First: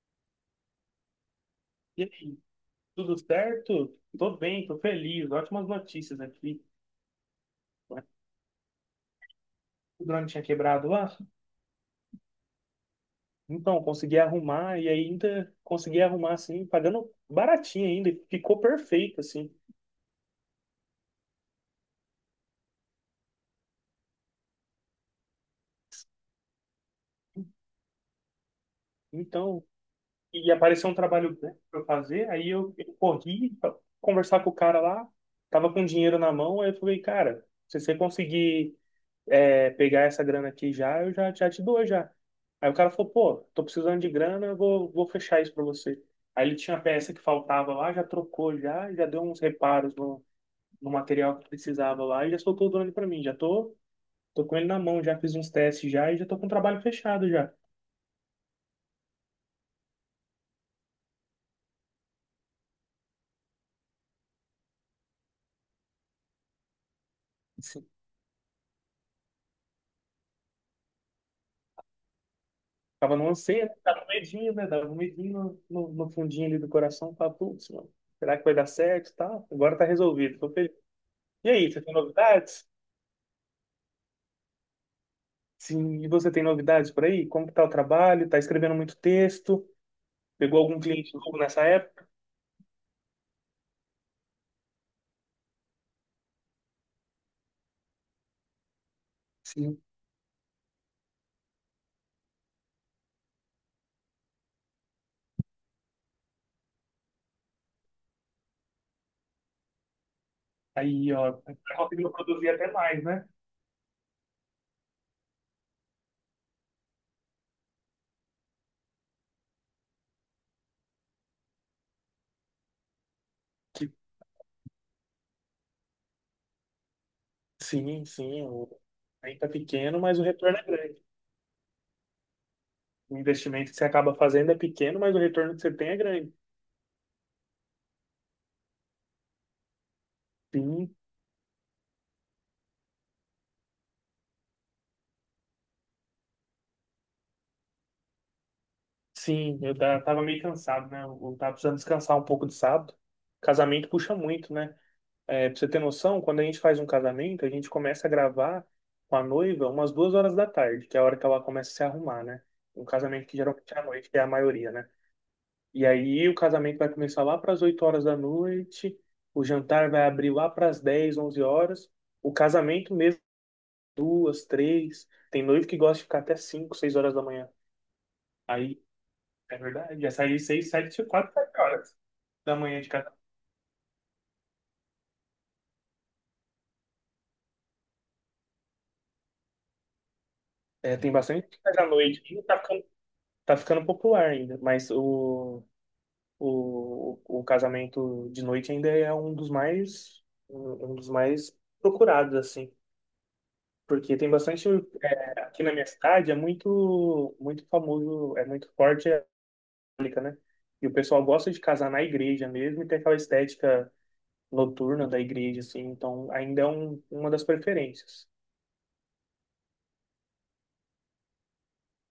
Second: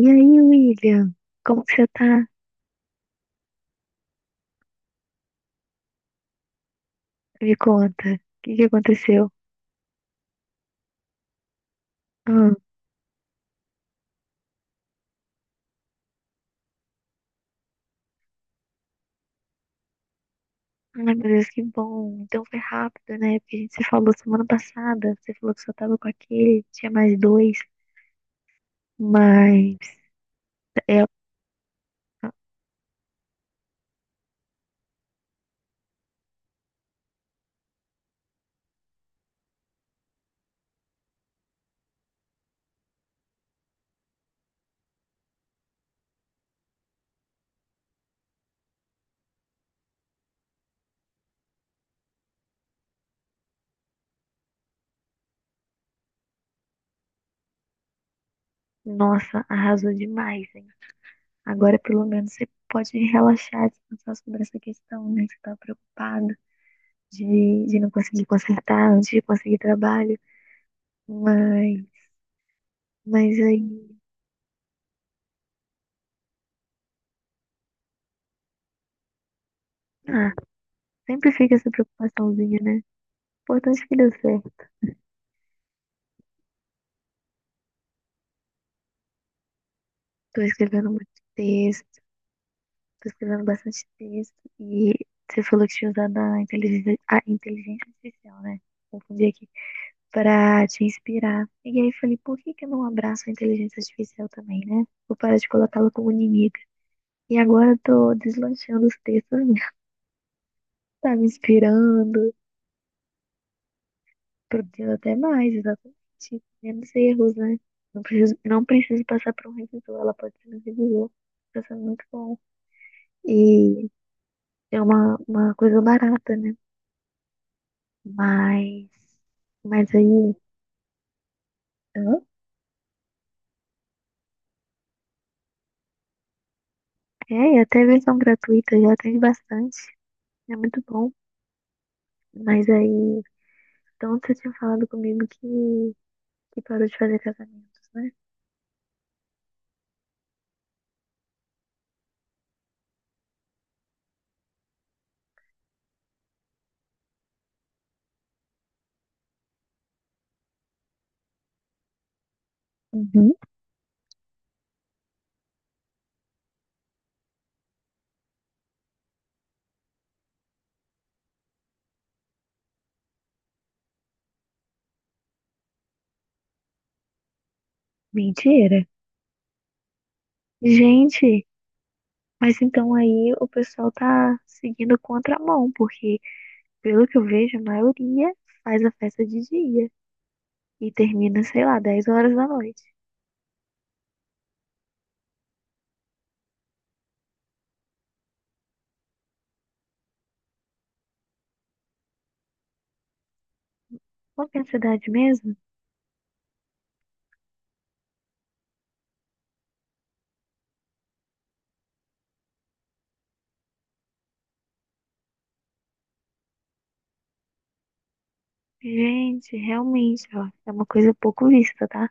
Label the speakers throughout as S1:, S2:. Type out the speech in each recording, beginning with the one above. S1: E aí, William? Como que você
S2: E
S1: tá?
S2: aí, tudo certo? Tô bem, tô feliz. Ótimas notícias aqui.
S1: Me conta. O que que aconteceu?
S2: O drone tinha quebrado lá.
S1: Ah,
S2: Então, consegui arrumar e ainda consegui arrumar assim, pagando baratinho ainda. E Ficou perfeito, assim.
S1: ai, meu Deus, que bom. Então foi rápido, né? Porque a gente se falou semana passada. Você falou que só tava com aquele, tinha mais dois.
S2: Então,
S1: Mas,
S2: e apareceu um
S1: é,
S2: trabalho né, pra eu fazer. Aí eu corri pra conversar com o cara lá. Tava com dinheiro na mão. Aí eu falei, cara, se você conseguir pegar essa grana aqui já, eu já, já te dou já. Aí o cara falou, pô, tô precisando de grana, eu vou fechar isso pra você. Aí ele tinha a peça que faltava lá, já trocou já, já deu uns reparos no material que precisava lá e já soltou o drone pra mim. Já tô com ele na mão, já fiz uns testes já e já tô com o trabalho fechado já.
S1: Nossa, arrasou demais, hein? Agora, pelo menos, você pode relaxar, descansar sobre essa questão, né? Que você tava preocupada de
S2: Sim.
S1: não conseguir consertar antes de conseguir trabalho. Mas,
S2: Tava no
S1: mas aí,
S2: anseio, né? Tava com medinho, né? Tava um medinho no fundinho ali do coração, tava, putz, mano, será que vai dar certo e tal? Agora tá
S1: ah,
S2: resolvido, tô feliz.
S1: sempre
S2: E
S1: fica essa
S2: aí, você tem
S1: preocupaçãozinha,
S2: novidades?
S1: né? Importante que deu certo.
S2: Sim, e você tem novidades por aí? Como que tá o trabalho? Tá escrevendo muito texto?
S1: Tô
S2: Pegou algum
S1: escrevendo muito
S2: cliente novo nessa
S1: texto,
S2: época?
S1: tô escrevendo bastante texto. E você falou que tinha usado a inteligência artificial, né? Confundi aqui.
S2: Sim.
S1: Pra te inspirar. E aí falei, por que que eu não abraço a inteligência artificial também, né? Vou parar de colocá-la como inimiga. E agora eu tô deslanchando os textos, mesmo.
S2: Aí,
S1: Tá me
S2: ó, tá conseguindo
S1: inspirando,
S2: produzir até mais, né?
S1: produzindo até mais, exatamente. Menos erros, né? Não preciso passar por um revisor, ela pode ser um revisor. Tá sendo muito bom. E
S2: Que-
S1: é uma coisa barata, né?
S2: sim, sim.
S1: Mas,
S2: Ainda tá
S1: mas
S2: pequeno, mas o
S1: aí,
S2: retorno é grande.
S1: Hã?
S2: O investimento que você acaba fazendo é pequeno, mas o retorno que você tem é grande.
S1: É, e até versão gratuita já tem bastante. É muito
S2: Sim,
S1: bom. Mas aí, então você tinha falado comigo que parou de fazer casamentos, né?
S2: sim. Tava meio cansado, né? Eu tava precisando descansar um pouco de sábado. Casamento puxa muito, né? É, pra você ter noção, quando a gente faz um casamento, a gente começa a gravar com a noiva umas duas horas da tarde, que é a hora que ela começa a se arrumar, né? Um casamento
S1: Uhum.
S2: que geralmente é à noite, que é a maioria, né? E aí o casamento vai começar lá para as 8 horas da noite, o jantar vai abrir lá para as 10, 11 horas, o casamento mesmo, duas, três. Tem noivo que gosta de ficar até 5, 6 horas da manhã. Aí,
S1: Mentira.
S2: é verdade, já aí 6, 7, 4,
S1: Gente,
S2: 7 horas da
S1: mas
S2: manhã de
S1: então
S2: casamento.
S1: aí o pessoal tá seguindo contramão, porque pelo que eu vejo, a maioria faz a festa de dia e
S2: É, tem
S1: termina,
S2: bastante
S1: sei lá,
S2: coisa à
S1: 10
S2: noite,
S1: horas
S2: e
S1: da
S2: tá
S1: noite.
S2: ficando tá ficando popular ainda, mas o casamento de noite ainda é um dos mais procurados assim, porque tem
S1: Qual que é a
S2: bastante
S1: cidade
S2: é,
S1: mesmo?
S2: aqui na minha cidade é muito muito famoso, é muito forte a católica, né? E o pessoal gosta de casar na igreja mesmo e tem aquela estética noturna da igreja assim, então ainda é uma das preferências.
S1: Gente, realmente, ó, é uma coisa pouco vista, tá?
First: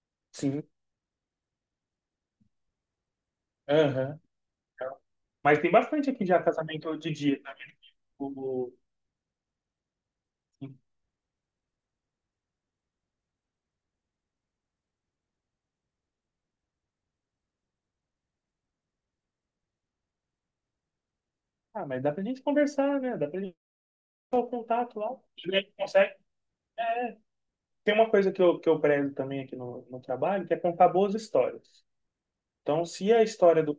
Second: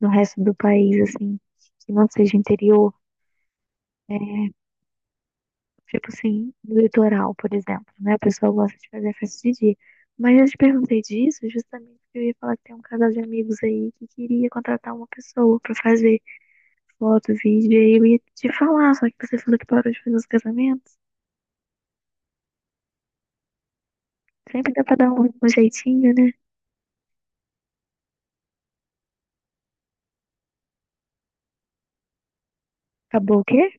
S1: No resto do
S2: Sim.
S1: país, assim, que não seja interior, é,
S2: Aham. Mas tem
S1: tipo
S2: bastante aqui já
S1: assim, no
S2: casamento de
S1: litoral,
S2: dia,
S1: por
S2: tá vendo?
S1: exemplo, né? A pessoa
S2: O-
S1: gosta de fazer a festa de dia. Mas eu te perguntei disso justamente porque eu ia falar que tem um casal de amigos aí que queria contratar uma pessoa pra fazer foto, vídeo, e aí eu ia te falar, só que você falou que parou de fazer os casamentos.
S2: Ah, mas dá pra gente conversar, né? Dá pra gente ter o
S1: Sempre dá pra
S2: contato
S1: dar
S2: lá.
S1: um
S2: E aí
S1: jeitinho,
S2: consegue.
S1: né?
S2: Tem uma coisa que eu prezo também aqui no trabalho, que é contar boas histórias. Então, se a
S1: Acabou o
S2: história
S1: quê?
S2: do...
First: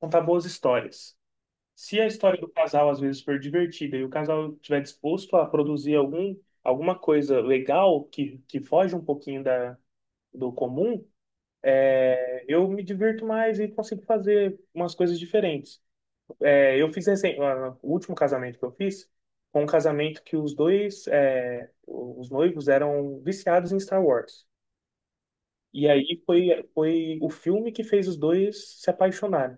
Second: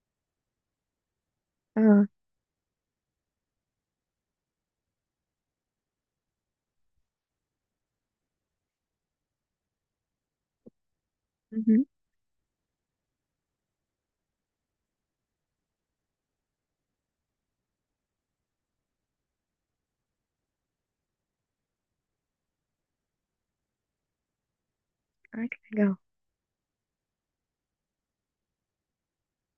S2: Contar boas histórias. Se
S1: Ah,
S2: a história do casal, às vezes, for divertida e o casal estiver disposto a produzir alguma coisa legal que foge um pouquinho do comum,
S1: uhum.
S2: eu me divirto mais e consigo fazer umas coisas diferentes. É, eu fiz recen- ah, o último casamento que eu fiz foi um casamento que os dois, é, os noivos eram viciados em Star Wars.
S1: Ai, que
S2: E
S1: legal.
S2: aí foi o filme que fez os dois se apaixonarem.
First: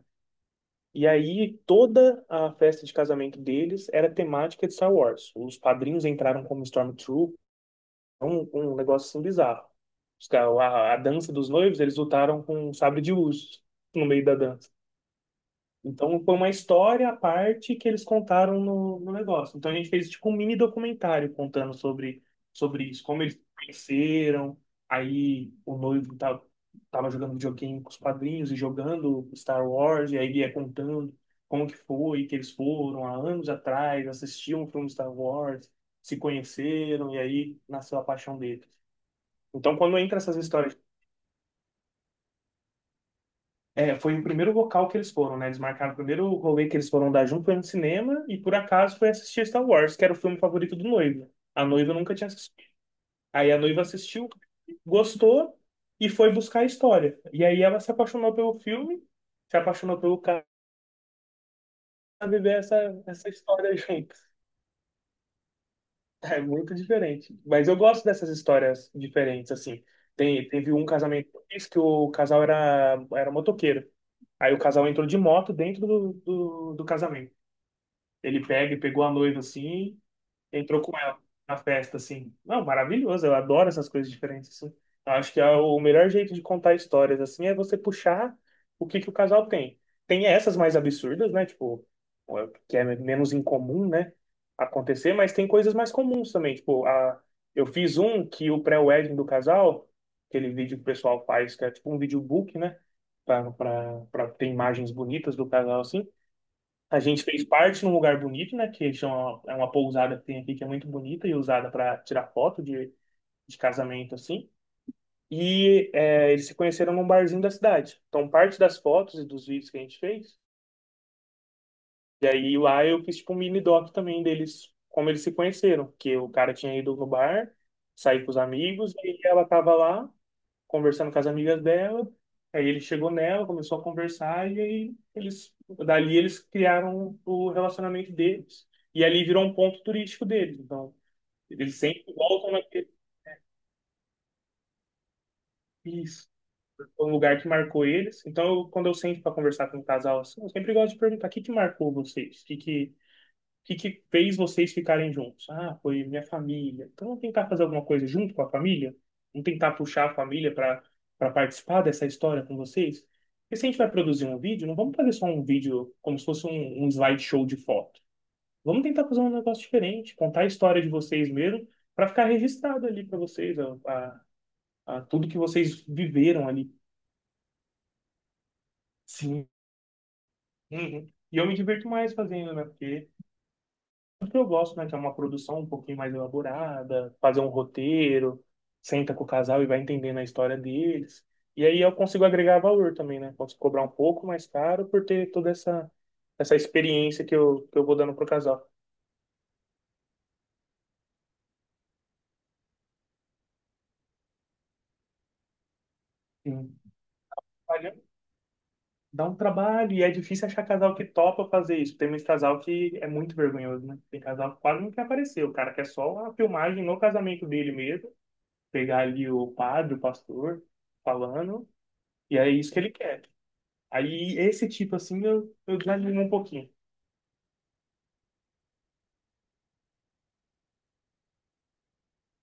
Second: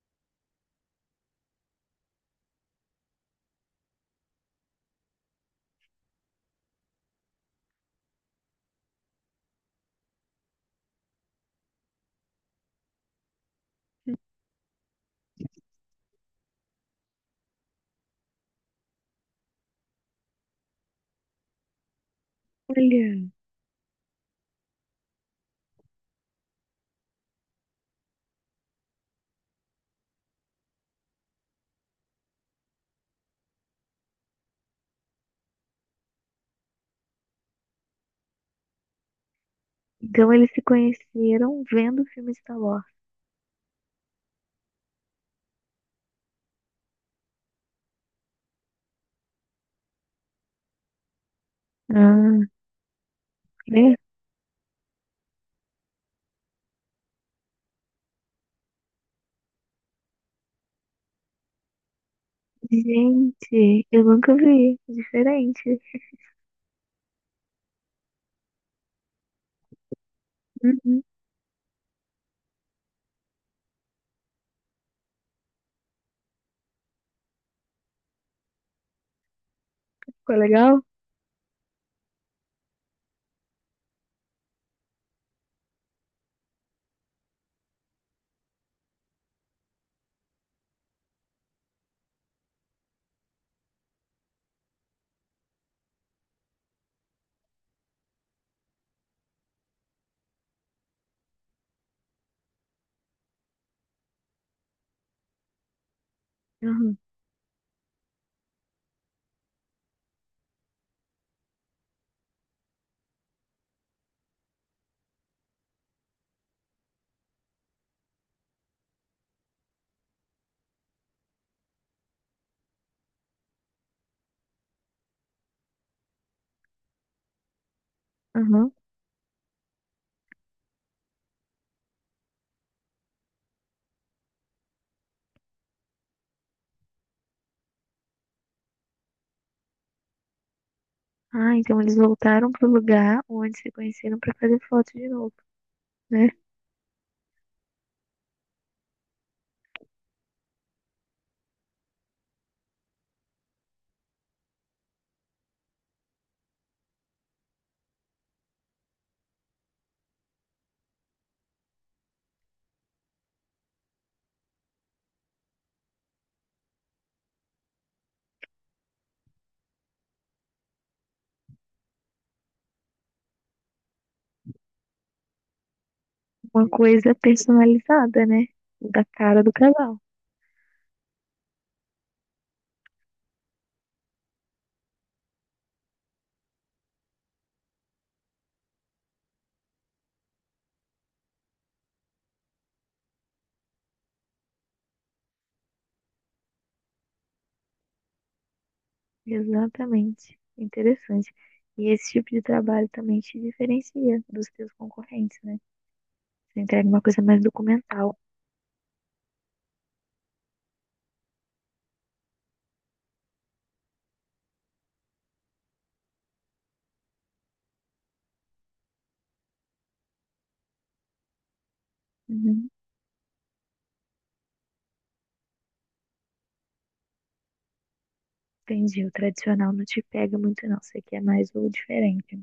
S2: E aí toda a festa de casamento deles era temática de Star Wars. Os padrinhos entraram como Stormtrooper, um negócio assim bizarro. A dança dos noivos, eles lutaram com um sabre de luz no meio da dança. Então foi uma história à parte que eles contaram no negócio. Então a gente fez tipo um mini documentário contando sobre isso, como
S1: Olha.
S2: eles conheceram, aí tava jogando videogame com os padrinhos e jogando Star Wars, e aí ia contando como que foi, que eles foram há anos atrás, assistiam o filme Star Wars, se conheceram, e aí nasceu a paixão deles. Então quando entra
S1: Então
S2: essas
S1: eles se
S2: histórias
S1: conheceram vendo o filme Star Wars.
S2: é, foi o primeiro local que eles foram, né? Eles marcaram o primeiro rolê que eles foram dar junto, foi no cinema, e por acaso foi assistir Star Wars, que era o filme favorito do noivo. A noiva nunca tinha
S1: Ah,
S2: assistido. Aí a noiva
S1: é?
S2: assistiu, gostou, e foi buscar a história. E aí ela se apaixonou pelo filme, se apaixonou pelo cara, pra viver essa história
S1: Gente, eu
S2: junto.
S1: nunca vi. Diferente.
S2: É muito diferente. Mas eu gosto dessas histórias diferentes, assim. Teve um
S1: Uhum.
S2: casamento que eu fiz que o casal era motoqueiro. Aí o casal entrou de moto dentro do casamento. Ele pega e pegou a noiva assim,
S1: Ficou
S2: entrou
S1: legal?
S2: com ela na festa assim. Não, maravilhoso, eu adoro essas coisas diferentes assim. Eu acho que é o melhor jeito de contar histórias assim é você puxar o que que o casal tem. Tem essas mais absurdas, né? Tipo, que é menos incomum, né? Acontecer, mas tem coisas mais comuns também. Eu fiz um que o pré-wedding do casal, aquele vídeo que o pessoal faz, que é tipo um videobook, né? Pra ter imagens bonitas do casal assim.
S1: Uhum,
S2: A gente fez parte num lugar bonito, né? Que chama, é uma pousada que tem aqui que é muito bonita e usada para tirar foto de casamento, assim. E é, eles se conheceram num barzinho da cidade. Então, parte das fotos e dos vídeos que a gente fez. E aí lá eu fiz tipo um mini doc também deles, como eles se conheceram. Que o cara tinha ido no bar, sair com os
S1: uhum.
S2: amigos, e ela tava lá conversando com as amigas dela. Aí ele chegou nela, começou a conversar e aí dali eles criaram o relacionamento deles. E ali virou um ponto turístico deles. Então,
S1: Ah,
S2: eles
S1: então eles
S2: sempre
S1: voltaram
S2: voltam
S1: pro
S2: naquele
S1: lugar onde se conheceram pra fazer foto de novo, né?
S2: isso, é um lugar que marcou eles. Então, quando eu sento para conversar com um casal assim, eu sempre gosto de perguntar o que que marcou vocês? O que que fez vocês ficarem juntos? Ah, foi minha família. Então, vamos tentar fazer alguma coisa junto com a família? Vamos tentar puxar a família para participar dessa história com vocês? Porque se a gente vai produzir um vídeo, não vamos fazer só um vídeo como se fosse um slideshow de foto. Vamos tentar fazer um negócio diferente, contar a história de vocês mesmo, para ficar registrado ali para vocês, a tudo que vocês viveram
S1: Uma
S2: ali.
S1: coisa personalizada, né? Da cara
S2: Sim.
S1: do casal.
S2: Uhum. E eu me diverto mais fazendo, né? Porque que eu gosto, né? Que é uma produção um pouquinho mais elaborada, fazer um roteiro, senta com o casal e vai entendendo a história deles. E aí eu consigo agregar valor também, né? Posso cobrar um pouco mais caro por ter toda essa experiência que eu vou dando pro casal.
S1: Exatamente. Interessante. E esse tipo de trabalho também te diferencia dos teus concorrentes, né? Você
S2: Sim.
S1: entrega uma coisa mais
S2: Olha,
S1: documental.
S2: dá um trabalho e é difícil achar casal que topa fazer isso. Tem muito casal que é muito vergonhoso, né? Tem casal que quase não quer aparecer. O cara quer só a filmagem no casamento dele mesmo, pegar ali o padre, o pastor falando, e é
S1: Uhum.
S2: isso que ele quer. Aí esse tipo, assim, eu desanimo um pouquinho.
S1: Entendi. O tradicional não te pega muito, não. Você quer mais o diferente.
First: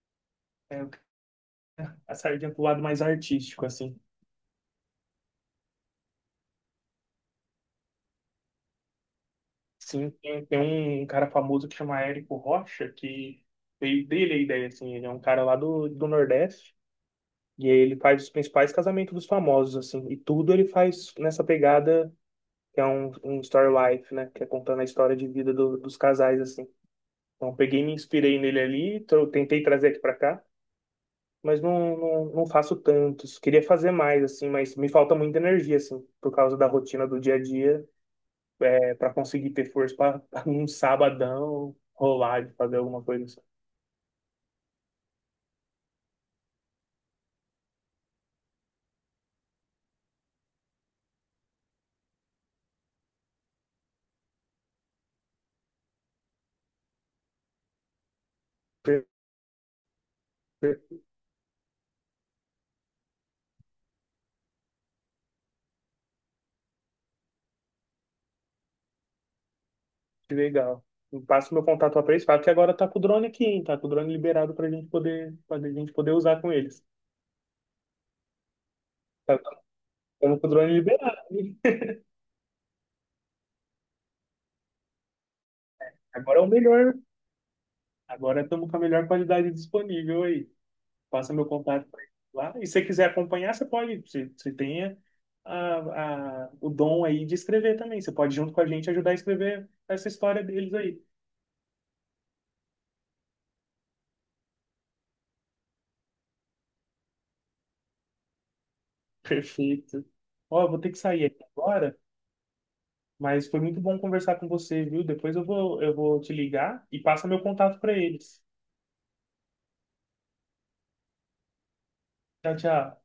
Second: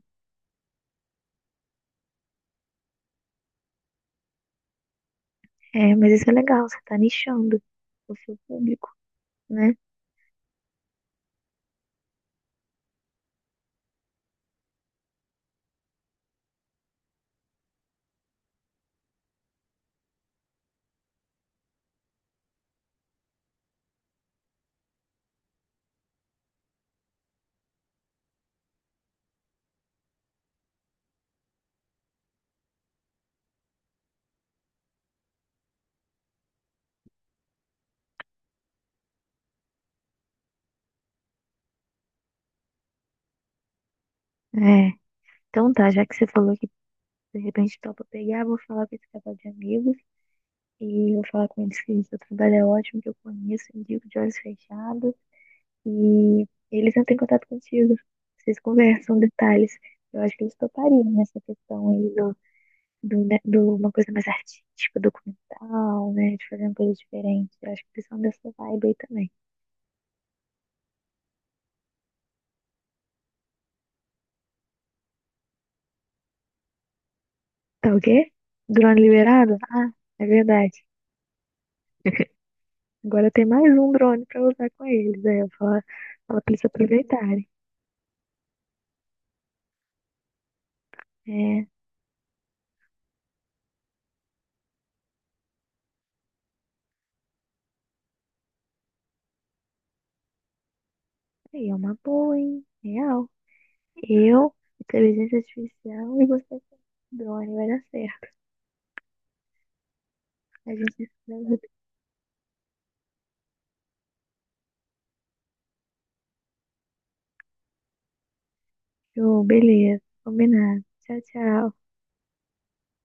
S2: É, a sardinha pro lado mais artístico, assim.
S1: É, mas isso é legal, você tá nichando o seu público, né?
S2: Sim, tem um cara famoso que chama Érico Rocha, que veio dele a ideia, assim. Ele é um cara lá do Nordeste, e aí ele faz os principais casamentos dos famosos, assim. E tudo ele faz nessa pegada, que é um story life, né? Que é contando a história de vida dos casais, assim. Então, peguei e me inspirei nele ali, então eu tentei trazer aqui pra cá. Mas não faço tantos. Queria fazer mais, assim, mas me falta muita energia, assim, por causa da rotina do dia a dia, é, para conseguir ter força para um sabadão rolar de fazer alguma coisa assim.
S1: É. Então tá, já que você falou que de repente topa pegar, vou falar com esse casal de amigos e vou falar com eles que seu trabalho é ótimo, que eu conheço, indico de olhos fechados. E eles entram em contato contigo. Vocês
S2: Per-
S1: conversam detalhes. Eu acho que eles
S2: per-
S1: topariam nessa questão aí do, né, do uma coisa mais artística, documental, né? De fazer uma coisa diferente. Eu acho que eles são dessa vibe aí também.
S2: Que legal. Eu passo meu contato para eles, falo que agora tá com o drone aqui, hein? Tá com o drone liberado pra gente poder usar com eles.
S1: Tá o quê? Drone
S2: Tá,
S1: liberado?
S2: tá-
S1: Ah, é
S2: tamo com o drone
S1: verdade.
S2: liberado, hein?
S1: Agora tem mais um drone pra usar com eles. Aí eu falo,
S2: Agora é
S1: falo
S2: o
S1: pra eles
S2: melhor.
S1: aproveitarem.
S2: Agora estamos com a melhor qualidade disponível aí. Passa meu
S1: É,
S2: contato pra ele lá. E se você quiser acompanhar, você pode, você tem o dom aí de escrever também. Você pode, junto com a gente, ajudar a escrever essa história deles aí.
S1: aí é uma boa, hein? Real. Eu, inteligência artificial e você com drone, vai dar certo.
S2: Perfeito. Ó, eu
S1: A
S2: vou ter que
S1: gente
S2: sair
S1: se
S2: aqui
S1: dá-
S2: agora, mas foi muito bom conversar com você, viu? Depois eu vou te ligar e passa meu contato para eles.
S1: Show, beleza. Combinado. Tchau, tchau.
S2: Tchau, tchau.